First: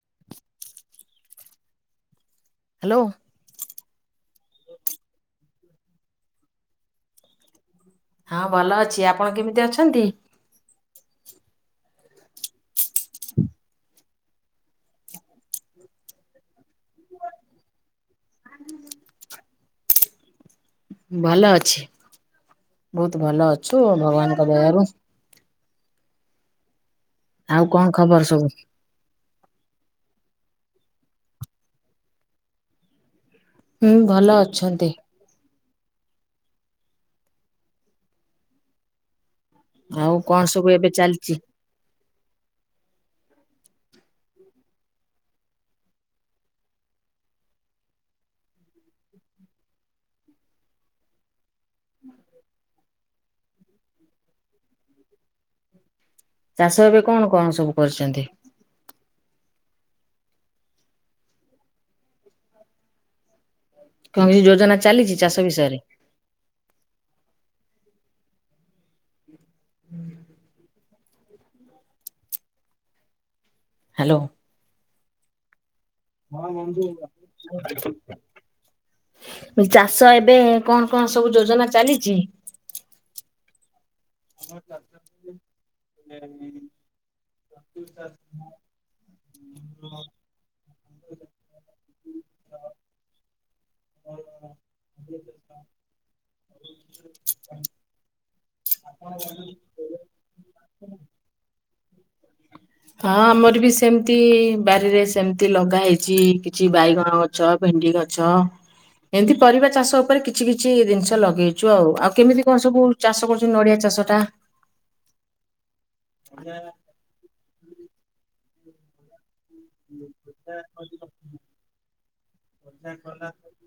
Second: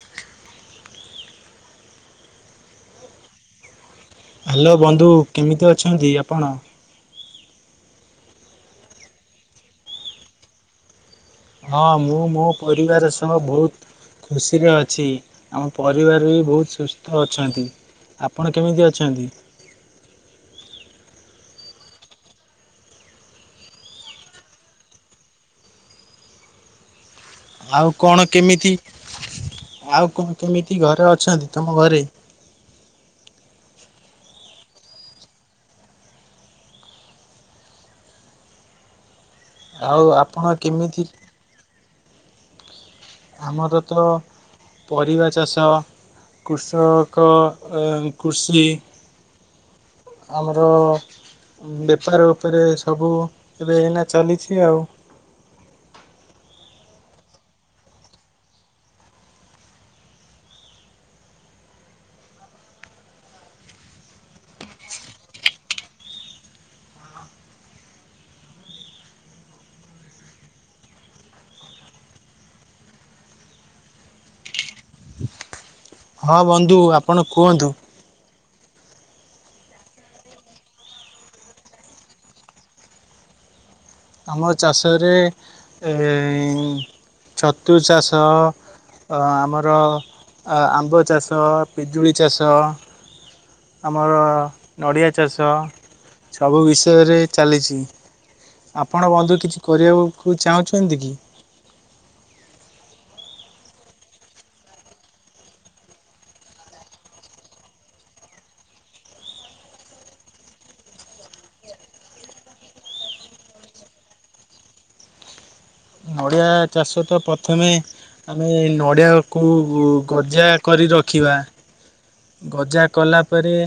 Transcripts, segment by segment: [unintelligible] Hello! Hello ବନ୍ଧୁ କେମିତି ଅଛନ୍ତି, ଆପଣ ହଁ ଭଲ ଅଛି, ଆପଣ କେମିତି ଅଛନ୍ତି! ହଁ ମୁଁ ମୋ ପରିବାର ସହ ବହୁତ ଖୁସିରେ ଅଛି, ଆମ ପରିବାର ବି ବହୁତ ସୁସ୍ଥ ଅଛନ୍ତି, ଆପଣ କେମିତି ଅଚନ୍ତି! ଭଲ ଅଛି, ବହୁତ ଭଲ ଅଛୁ ଭଗବାନଙ୍କ ଦୟାରୁ! ଆଉ କଣ କେମିତି ଆଉ କଣତ କେମିତି ଘରେ ଅଛନ୍ତି! ତମ ଘରେ ହୁଁ ଭଲ ଅଛନ୍ତି! ଆଉ କଣ ଆପଣ ସବୁ ଏବେ କେମିତି ଚାଲିଛି? ଆମର ତ ପରିବା ଚାଷ କୃଷକ କୃଷି ଆମର ବେପାର ଉପରେ ସବୁ ଏବେ ଏଇନା ଚାଲିଛି ଆଉ। ଚାଷ ଏବେ କଣ କଣ ସବୁ କରିଚନ୍ତି? କଣକିଛି ଯୋଜନା ଚାଲିଛି ଚାଷ ବିଷୟରେ। ହୁଁ [inaudible] ହ୍ୟାଲୋ। ହଁ ବନ୍ଧୁ ଆପଣ କୁହନ୍ତୁ। ଚାଷ ଏବେ କଣ କଣ ସବୁ ଯୋଜନା ଚାଲିଛି? ଆମ ଚାଷରେ ଏ ଏ ଛତୁ ଚାଷ ଆମର ଆମ୍ବ ଚାଷ ପିଜୁଳି ଚାଷ ଆମର ନଡ଼ିଆ ଚାଷ ସବୁ ବିଷୟରେ ଚାଲିଚି। ଆପଣ ବନ୍ଧୁ କିଛି କରିଆବାକୁ ଚାହୁଁଚନ୍ତି କି? ହଁ ଆମର ବି ସେମତି ବାରିରେ ସେମତି ଲଗା ହେଇଛି କିଛି ବାଇଗଣ ଅ ଗଛ ଭେଣ୍ଡି ଗଛ। ଏମିତି ପରିବା ଚାଷ ଉପରେ କିଛି କିଛି ଦିନିଶ ଲଗେଇଛୁ ଆଉ ଆଉ କେମିତି କଣ ସବୁ ଚାଷ କରୁଚୁ ନଡ଼ିଆ ଚାଷ ଟା ନଡ଼ିଆ ଚାଷ ତ ପ୍ରଥମେ ଆମେ ନଡ଼ିଆ ଗଜା କଲା ପରେ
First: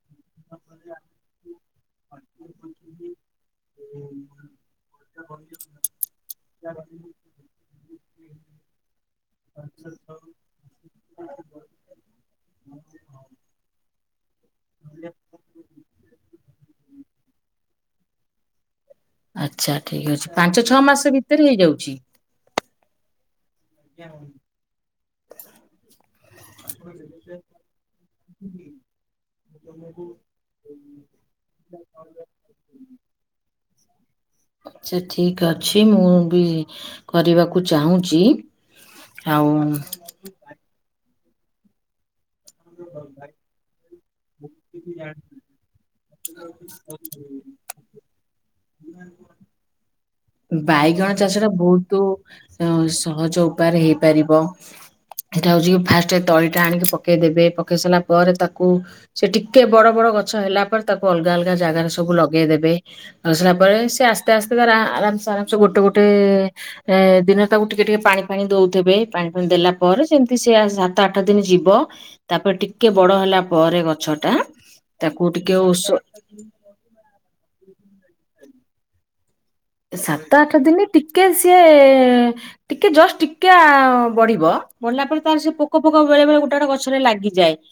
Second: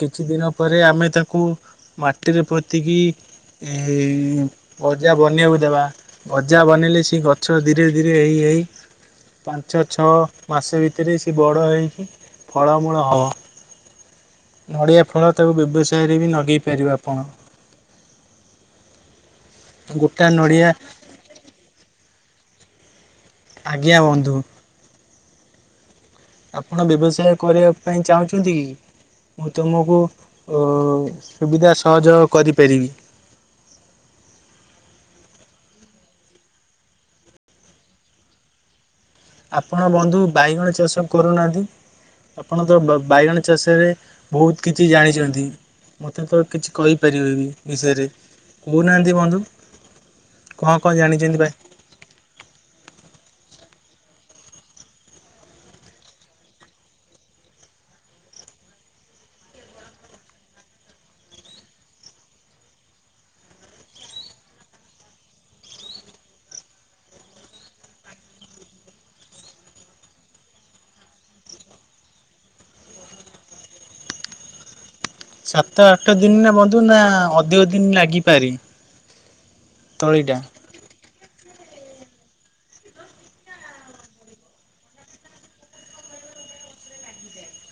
କିଛି ଦିନ ପରେ ଆମେ ତାକୁ ମାଟିରେ ପୋତିକି ଏଇ ଯା ବନେଇଲେ ସେ ଗଛ ଧୀରେ ଧୀରେ ହେଇ ହେଇ ପାଞ୍ଚ ଛଅ ମାସେ ଭିତେରେ ସେ ବଡ଼ ହେଇ ଫଳ ମୂଳ ହବ। ନଡ଼ିଆ ଫଳ ତାକୁ ବ୍ୟବସାୟରେ ବି ନଗେଇ ପାରିବେ ବି ଆପଣ। ଆଚ୍ଛା ଠିକ ଗୋଟା ଅଛି ପାଞ୍ଚ ନଡ଼ିଆ ଛଅ ମାସ ଭିତରେ ହେଇଯାଉଛି। ଆଜ୍ଞା ବନ୍ଧୁ [inaudible] ଆପଣ ବ୍ୟବସାୟ କରିବା ପାଇଁ ଚାହୁଁଛନ୍ତି କି? ମୁଁ ତମକୁ ଅ ସୁବିଧା ସହଯୋଗ କରିପାରିବି। ଆଛା ଠିକ୍ ଅଛି ମୁଁ ବି କରିବାକୁ ଚାହୁଁଚି। ଆପଣ ବନ୍ଧୁ ବାଇଗଣ ଚାଷ କରୁନାଆନ୍ତି। ଆପଣ ତ ବା ବାଇଗଣ ଚାଷରେ ବହୁତ କିଛି ଜାଣିଛନ୍ତି। ମତେ ତ କିଛି କହିପାରିବେନି ବିଷୟରେ କହୁନାହାନ୍ତି ବନ୍ଧୁ କଣ କଣ ଜାଣିଛନ୍ତି ଭାଇ? ହୁ ତୁ। ସହଜ ଉପାୟରେ ହେଇପାରିବ। ସେଇଟା ହଉଛି କି ଫାଷ୍ଟ ତଳିଟା ଆଣିକି ପକେଇଦେବେ ପକେଇ ସାରିଲା ପରେ ତାକୁ ସେ ଟିକେ ବଡ ବଡ ଗଛ ହେଲା ପରେ ତାକୁ ଅଲଗା ଅଲଗା ଜାଗାରେ ସବୁ ଲଗେଇଦେବେ ଆସିଲା ପରେ ସେ ଆସ୍ତେ ଆସ୍ତେ ତ ଆରାମସେ ଆରାମସେ ଗୋଟେ ଗୋଟେ ଏ ଦିନ ତାକୁ ଟିକେ ଟିକେ ପାଣି ଫାଣି ଦଉଥିବେ ପାଣି ଫାଣି ଦେଲା ପରେ ସେମିତି ସେ ସାତ ଆଠ ଦିନ ଯିବ ତାପରେ ଟିକେ ବଡ ହେଲା ପରେ ଗଛ ଟା ତାକୁ ଟିକେ ସାତ ଓଷ ଆଠ ଦିନ ନା ବନ୍ଧୁ ନା ଅଧିକ ଦିନ ନାଗିପାରି ସାତ ଆଠ ଦିନ ଟିକେ ସିଏ ଟିକେ ଜଷ୍ଟ ଟିକେ ଆ ବଢିବ ବଢିଲା ପରେ ତାର ସେ ପୋକ ଫୋକ ବେଳେ ବେଳେ ଗୋଟା ଗୋଟା ଗଛରେ ଲାଗିଯାଏ।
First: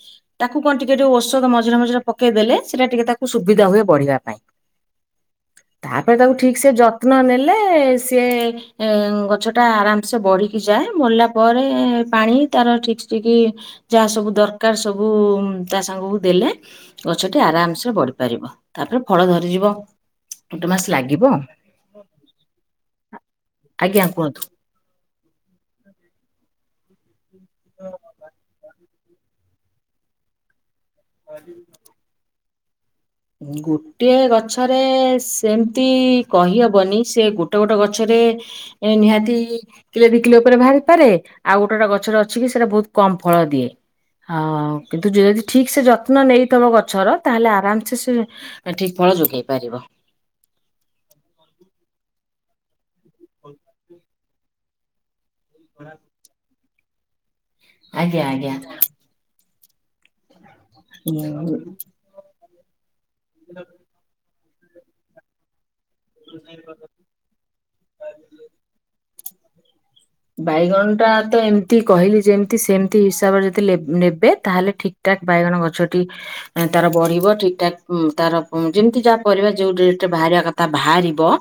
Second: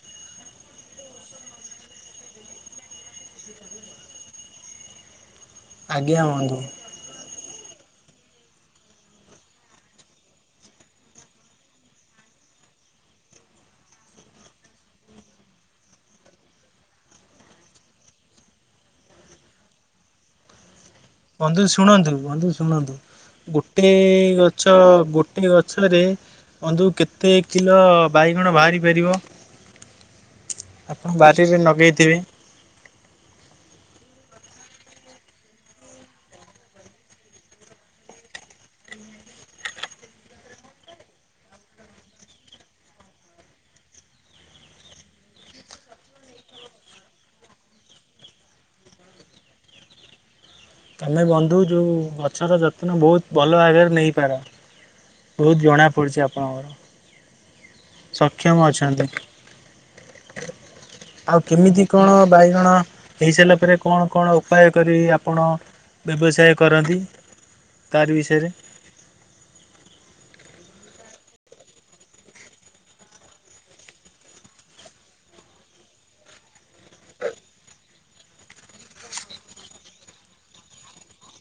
ତାକୁ କଣ ଟିକେ ଯୋଉ ଔଷଧ ମଝିରେ ମଝିରେ ପକେଇ ଦେଲେ ସେଇଟା ଟିକେ ତାକୁ ସୁବିଧା ହୁଏ ବଢିବା ପାଇଁ। [inaudible] ତାପରେ ଆଜ୍ଞା ତାକୁ ବନ୍ଧୁ ଠିକ ସେ ଯତ୍ନ ନେଲେ ସିଏ ଏ ଗଛଟା ଆରାମସେ ବଢିକି ଯାଏ ବଢିଲା ପରେ ପାଣି ତାର ଠିକ ସିକ ଯାହା ସବୁ ଦରକାର ସବୁ ତା ସାଙ୍ଗକୁ ଦେଲେ ଗଛଟି ଆରାମସ ବଢି ପାରିବ। ତାପରେ ଫଳ ଧରିଯିବ ଗୋଟେ ମାସ ଲାଗିବ। ବନ୍ଧୁ ଶୁଣନ୍ତୁ ବନ୍ଧୁ ଶୁଣନ୍ତୁ ଗୋଟେ ଆଜ୍ଞା କୁହନ୍ତୁ। ଗ ଛ ଗୋଟେ ଗଛରେ ବନ୍ଧୁ କେତେ କିଲୋ ବାଇଗଣ ବାହାରି ପାରିବ? ଆପଣ ବାରିରେ ନଗେଇଥିବେ। ଗୋଟିଏ ଗଛରେ ସେମିତି କହିହବନି ସେ ଗୋଟେ ଗୋଟେ ଗଛରେ ଏ ନିହାତି କିଲୋ ଦି କିଲୋ ଉପରେ ବାହାରିପାରେ। ଆଉ ଗୋଟେ ଗୋାଟେ ଗଛଟେ ଅଛି କି ସେଟା ବହୁତ କମ ଫଳ ଦିଏ। ହଉ କିନ୍ତୁ ଯଦି ଠିକ ସେ ଯତ୍ନ ନେଇଥବ ଗଛର ତାହେଲେ ଆରାମ ସେ ସେ ଠିକ ଫଳ ଯୋଗେଇ ପାରିବ। ତୋମେ ବନ୍ଧୁ ଯୋଉ ଗଛର ଯତ୍ନ ବହୁତ ଭଲ ଭାବରେ ନେଇପାର। ବହୁତ ଜଣା ପଡୁଛି ଆପଣଙ୍କର ଆଜ୍ଞା ଆଜ୍ଞା। ସକ୍ଷମ ଅଛନ୍ତି। ଆଉ ଉଁ କେମିତି କଣ ବାଇଗଣ ହେଇସାଇଲା ପରେ କଣ କଣ ଉ ପାୟ କରି ଆପଣ ବ୍ୟବସାୟ କରନ୍ତି ତାରି ବିଷୟରେ? ବାଇଗଣ ଟା ତ ଏମତି କହିଲି ଯେମତି ସେମତି ହିସାବରେ ଯଦି ଲେ-ନେବେ ତାହେଲେ ଠିକ୍ ଟାକ ବାଇଗଣ ଗଛଟି ଏଁ, ତାର ବଢିବ ଠିକ ଠାକ୍ ଉଁ, ତାର ଉଁ, ଯେମିତି ଯା ପରିବା ଯୋଉ ଡେଟ୍ ରେ ବାହାରିବା କଥା ଭାରିବ।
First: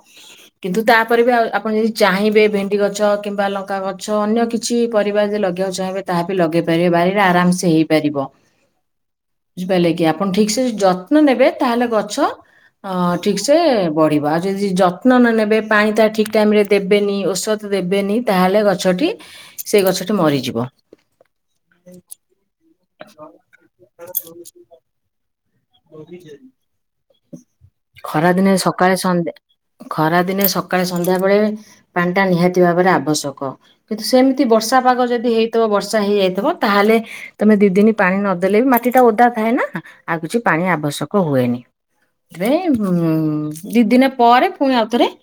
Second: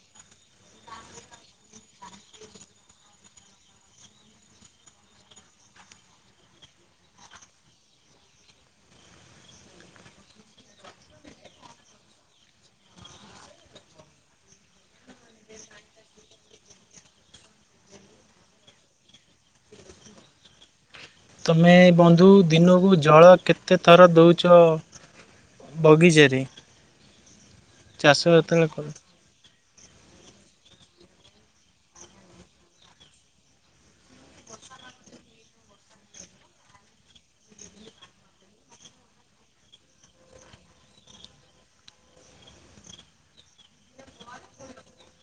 କିନ୍ତୁ ତାପରେ ବି ଆଉ ଆପଣ ଯଦି ଚାହିଁବେ ଭେଣ୍ଡି ଗଛ କିମ୍ବା ଲ ଙ୍କା ଗଛ ଅନ୍ୟ କିଛି ପରିବା ଯେ ଲଗେଇବାକୁ ଚାହିଁବେ ତାହା ବି ଲଗେଇ ପାରିବେ ବାରିରେ ଆରାମ ସେ ହେଇପାରିବ। ହ ବୁଝିପାରିଲେ କି ଆପଣ ଠିକ ସେ [unintelligible] ଯତ୍ନ ନେବେ ତାହେଲେ ଗଛ ଅ, ଠିକ ସେ ବଢିବ। ଆଉ ଯଦି ଯତ୍ନ ନ ନେବେ ପାଣି ତା ଠିକ ଟାଇମ୍ ରେ ଦେବେନି। ଔଷ ଧ ଦେବେନି ତାହେଲେ ଗଛଟି ସେଇ ଗଛଟି ମରିଯିବ। ତୋମେ ବନ୍ଧୁ ଦିନକୁ ଜଳ କେତେ ଥର ଦଉଛ ବଗିଚାରେ? ଚାଷ ଖରା ଦିନେ ଯେତେବେଳେ କର ସକାଳେ ସନ୍ଦେ ଖରାଦିନେ ସକାଳେ ସନ୍ଧ୍ୟା ବେଳେ ପାଣି ଟା ନିହାତି ଭାବରେ ଆବଶ୍ୟକ। କିନ୍ତୁ ସେମିତି ବର୍ଷା ପାଗ ଯଦି ହେଇଥିବ ବର୍ଷା ହେଇଯାଇଥିବ ତାହେଲେ ତୋମେ ଦି ଦିନ ପାଣି ନଦେଲେ ବି ମାଟି ଟା ଓଦା ଥାଏ ନା ଆଉ କିଛି ପାଣି ଆବଶ୍ୟକ ହୁଏନି। ରେ ଉଁ, ଦି ଦିନ ପରେ ପୁଣି ଆଉଥରେ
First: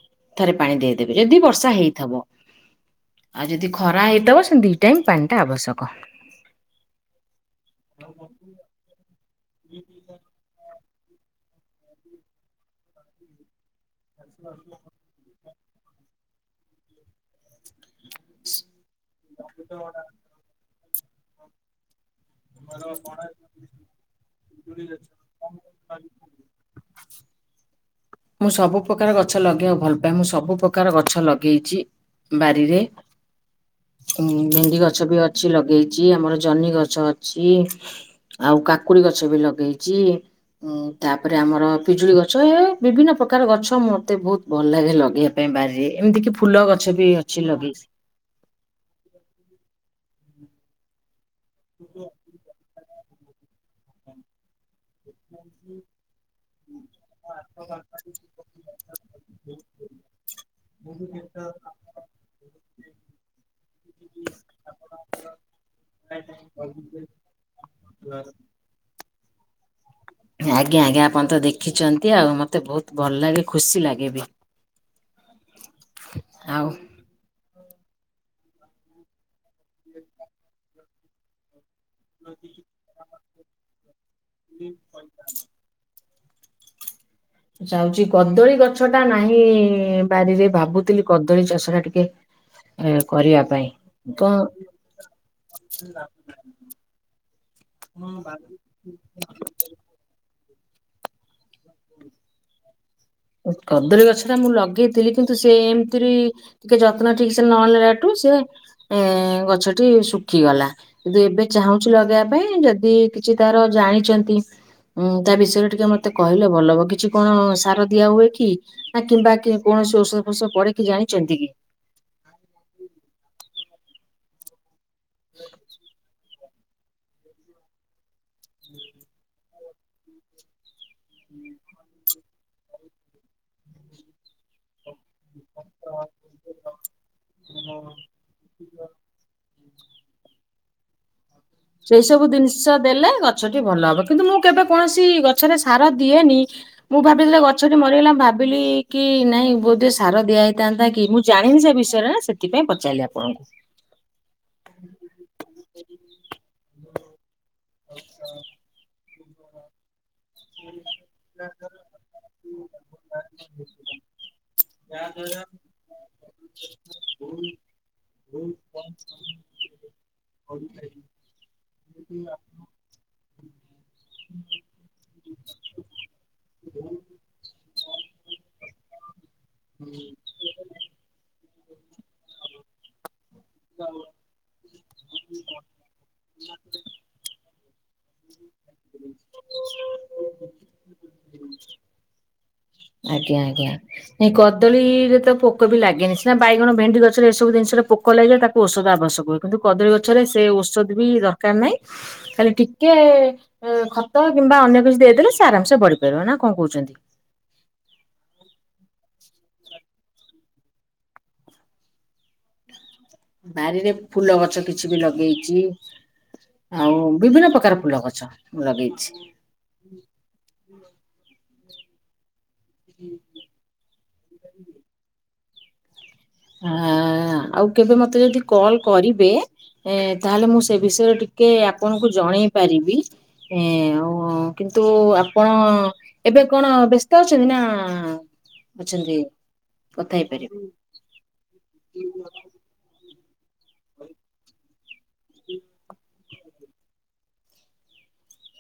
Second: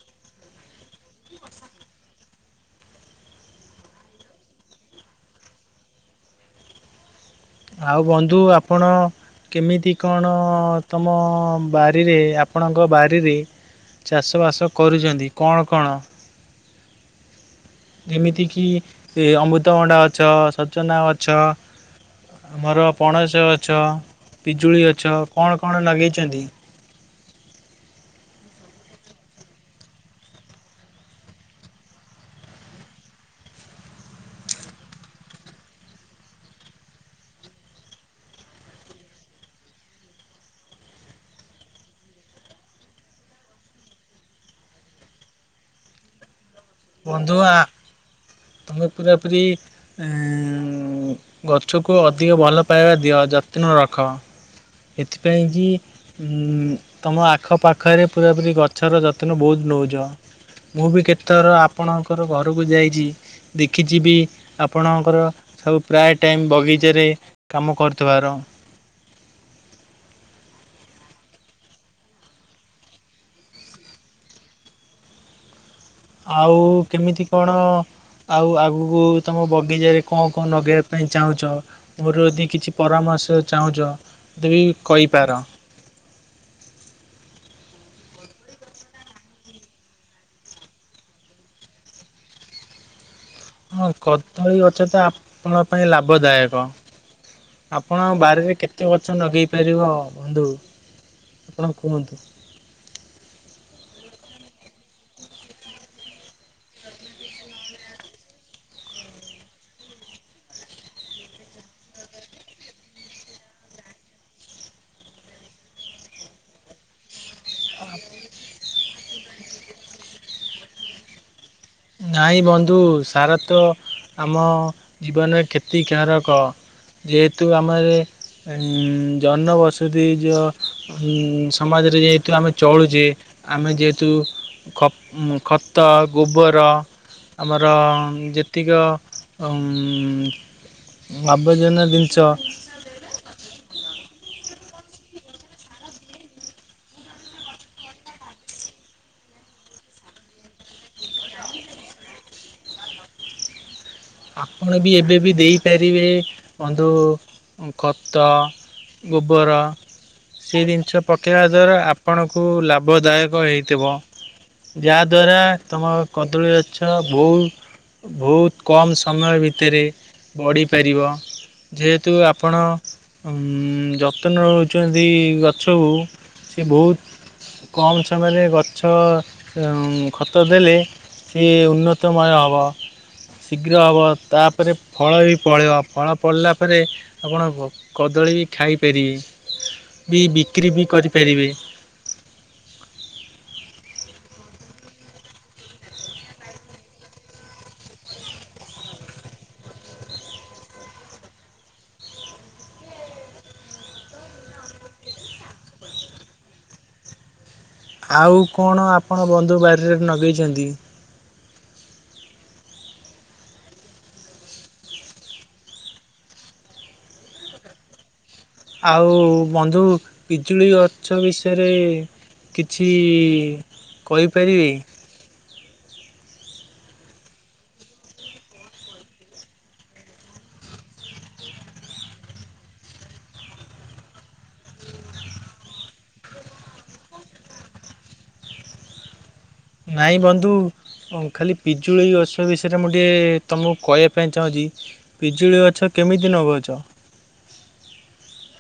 ଥରେ ପାଣି ଦେଇଦେବେ ଯଦି ବର୍ଷା ହେଇଥିବ। ଆଉ ଯଦି ଖରା ହେଇଥବ ସେ ଦି ଟାଇମ୍ ପାଣିଟା ଆବଶ୍ୟକ। ଆଉ ବନ୍ଧୁ ଆପଣ କେମିତି କଣ ଅଁ, ତୋମ ବାରିରେ ଆପଣଙ୍କ ବାରିରେ ଚାଷବାସ କରିଚନ୍ତି? କଣ କଣ? ଯେମିତିକି ଏ ଅମୃତଭଣ୍ଡା ଗଛ, ସଜନା ଗଛ। ଆମର ପଣସ ଗଛ, ପିଜୁଳି ଗଛ, କଣ କଣ ନଗେଇଚନ୍ତି? ମୁଁ ସବୁ ପ୍ରକାର ଗଛ ଲଗେଇବାକୁ ଭଲ ପାଏ। ମୁଁ ସବୁ ପ୍ରକାର ଗଛ ଲଗେଇଛି ବାରିରେ। ଉଁ, ଭେଣ୍ଡି ଗଛ ବି ଅଛି ଲଗେଇଚି। ଆମର ଜହ୍ନି ଗଛ ଅଛି। ଆଉ କାକୁଡି ଗଛ ବି ଲଗେଇଛି। ଉଁ, ତାପରେ ଆମର ପିଜୁଳି ଗଛ ଏ ବିଭିନ୍ନ ପ୍ରକାର ଗଛ ମୋତେ ବହୁତ ଭଲ ଲାଗେ ଲଗେଇବା ପାଇଁ ବାରିରେ। ଏମିତି କି ଫୁଲ ଗ ବନ୍ଧୁ ଆ, ତୋମେ ପୁରାପୁରି ଏଁ, ଉଁ, ଗଛକୁ ଅଧିକ ଭଲ ପାଇବା ଦିଅ ଯତ୍ନ ରଖ ଏଥିପାଇଁ କିି ଉଁ, ତୋମ ଆଖପାଖରେ ପୁରାପୁରି ଗଛର ଯତ୍ନ ବହୁତ ନଉଚ। ମୁଁ ବି କେତଥର ଆପଣଙ୍କର ଘରକୁ ଯାଇଛି। ଦେଖିଛିି ବି ଆପଣଙ୍କର ସବୁ ପ୍ରାୟ ଟାଇମ୍ ବଗିଚାରେ କାମ କରୁଥିବାର। ଆଜ୍ଞା ଆଜ୍ଞା ଆପଣ ତ ଦେଖିଛନ୍ତି ଆଉ ମତେ ବହୁତ ଭଲ ଲାଗେ ଖୁସି ଲାଗେ ବି। ଆଉ କିମିତି କଣ ଆଉ ଆଗକୁ ତମ ବଗିଚାରେ କଣ କଣ ନଗେଇବା ପାଇଁ ଚାହୁଁଛ ମୋର ଯଦି କିଛି ପରାମର୍ଶ ଚାହୁଁଛ ତେ ବି କହିପାର। ଯାଉଛି କଦଳୀ ଗଛ ଟା ନାହିଁ ବାରିରେ ଭାବୁଥିଲି କଦଳୀ ଚାଷ ଟା ଟିକେ ଏ କରିବା ପାଇଁ ହଁ କଣ କଦଳୀ ଗଛ ତ ଆପଣ ପାଇଁ ଲାଭଦାୟକ। ଆପଣଙ୍କ ବାରିରେ କେତେ ଗଛ ନଗେଇ ପାରିବ ବନ୍ଧୁ ଆପଣ କୁହନ୍ତୁ। କଦଳୀ ଗଛ ଟା ମୁଁ ଲଗେଇଥିଲି କିନ୍ତୁ ସେ ଏମିତିରେ ଟିକେ ଯତ୍ନ ଠିକ ସେ ନେଲାଠୁ ସେ ଏ ଗଛଟି ଶୁଖିଗଲା। କିନ୍ତୁ ଏବେ ଚାହୁଁଛି ଲଗେଇବା ପାଇଁ ଯଦି କିଛି ତାର ଜାଣିଛନ୍ତି ଉଁ ତା ବିଷୟରେ ଟିକେ ମତେ କହିଲେ ଭଲ ହବ କିଛି କଣ ସାର ଦିଆ ହୁଏ କି ନା କିମ୍ବା କୌଣସି ଔଷଧ ଫୋଷ ପଡେ କି ଜାଣିଛନ୍ତି କି? ନାଇଁ ବନ୍ଧୁ ସାର ତ ଆମ ଜୀବନରେ କ୍ଷତି କେହାରକ ଯେହେତୁ ଆମର ଜନବସ [unintelligible] ହୁଁ ସମାଜରେ ଯେତୁ ଆମେ ଚଳୁଛେ ଆମେ ଯେହେତୁ ଖ ଖତ ଗୋବର ଆମର ଯେତିକ ଉଁ ଆବର୍ଜନା ଜିନିଷ ସେ ଦେଲେ ଗଛଟି ଭଲ ହବ କିନ୍ତୁ ମୁଁ କେବେ କୌଣସି ଗଛରେ ସାର ଦିଏନି ମୁଁ ଭାବିଥିଲ ଗଛଟି ମରିଗଲା ଭାବିଲି କି ନାଇଁ ବୋଧେ ସାର ଦିଆ ହେଇଥାନ୍ତା କି ମୁ ଜାଣିନି ସେ ବିଷୟରେ ସେଥିପାଇଁ ପଚାରଲିି ଆପଣଙ୍କୁ। ଆପଣ ବି ଏବେ ବି ଦେଇପାରିବେ ବନ୍ଧୁ ଖତ ଗୋବର ସେ ଜିନିଷ ପକେଇବା ଦ୍ଵାରା ଆପ୍ ଆପଣଙ୍କୁ ଲାଭଦାୟକ ହେଇଥିବ। ଯାହାଦ୍ୱାରା ତୁମ କଦଳୀ ଗଛ ବହୁ ବହୁତ କମ୍ ସମୟ ଭିତରେ ବଢ଼ିପାରିବ। ଯେହେତୁ ଆପଣ ଯତ୍ନ ନେଉଛନ୍ତି ଗଛକୁ ସେ ବହୁତ କମ ସମୟରେ ଗଛ ଉଁ ଖତ ଦେଲେ ସିଏ ଉନ୍ନତମୟ ହେବ। ଶୀଘ୍ର ହେବ, ତାପରେ ଫଳ ବି ପଳିବ ଫଳ ପଳିଲା ପରେ ଆପଣ କଦଳୀ ବି ଖାଇପାରିବେ ବି ବିକ୍ରି ବି କରିପାରିବେ। ଆଜ୍ଞା ଆଜ୍ଞା। ନାଇଁ କଦଳୀରେ ତ ପୋକ ବି ଲାଗେନି ସିନା ବାଇଗଣ ଭେଣ୍ଡି ଗଛରେ ଏସବୁ ଜିନିଷରେ ପୋକ କ ଲାଗିଲେ ତାକୁ ଔଷଧ ଆବଶ୍ୟକ ହୁଏ କିନ୍ତୁ କଦଳୀ ଗଛରେ ସେ ଔଷଧ ବି ଦରକାର ନାହିଁ। ଖାଲି ଟିକେ ଖତ କିମ୍ବା ଅନ୍ୟ କିଛି ଦେଇଦେଲେ ସେ ଆରାମସେ ବଢି ପାରିବ ନା କଣ କହୁଛନ୍ତି। ଆଉ କଣ ଆପଣ ବନ୍ଧୁ ବାରିରେ ନଗେଇଛନ୍ତି। ନାରିରେ ଫୁଲ ଗଛ କିଛି ବି ଲଗେଇଛି। ଆଉ ବିଭିନ୍ନ ପ୍ରକାର ଫୁଲ ଗଛ ଲଗେଇଛି। ଆଉ ବନ୍ଧୁ ପିଜୁଳି ଗଛ ବିଷୟରେ କିଛି କହିପାରିବେ କି। ହ ଆଉ କେବେ ମତେ ଯଦି କଲ କରିବେ ଏ ତାହେଲେ ମୁଁ ସେ ବିଷୟରେ ଟିକେ ଆପଣଙ୍କୁ ଜଣେଇ ପାରିବି। ଏଁ ଉଁ କିନ୍ତୁ ଆପଣ ଏବେ କଣ ବ୍ୟସ୍ତ ଅଛନ୍ତି ନା ଅଛନ୍ତି କଥା ନାଇଁ ବନ୍ଧୁ ହେଇପାରିବେ ଖାଲି ପିଜୁଳି ଅସ ବେଶି ସେଥିରେ ମୁଁ ଟିକିଏ ତୁମକୁ କହିବା ପାଇଁ ଚାହୁଁଛି ପିଜୁଳି ଗଛ କେମିତି ନଗଉଛ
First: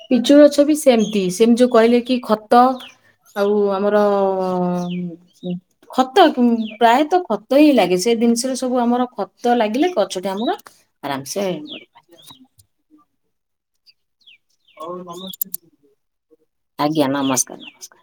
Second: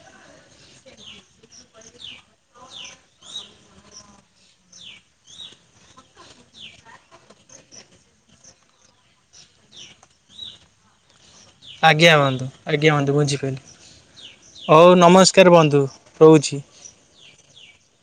ପିଚୁ ଗଛ ବି ସେମିତି ସେମିତି ଯୋଉ କହିଲେ କି ଖତ ଆଉ ଆମର ଖତ ଉ ପ୍ରାୟତଃ ଖତ ହିଁ ଲାଗେ ସେ ଜିନିଷରେ ସବୁ ଆମର ଖତ ଲାଗିଲେ ଗଛଟି ଆମର ଆରାମ ସେ ଆଜ୍ଞା ବନ୍ଧୁ ଆଜ୍ଞା ବନ୍ଧୁ ବୁଝିପାଇଲି ରହୁଛି। ଆଜ୍ଞା ନମସ୍କାର ନମସ୍କାର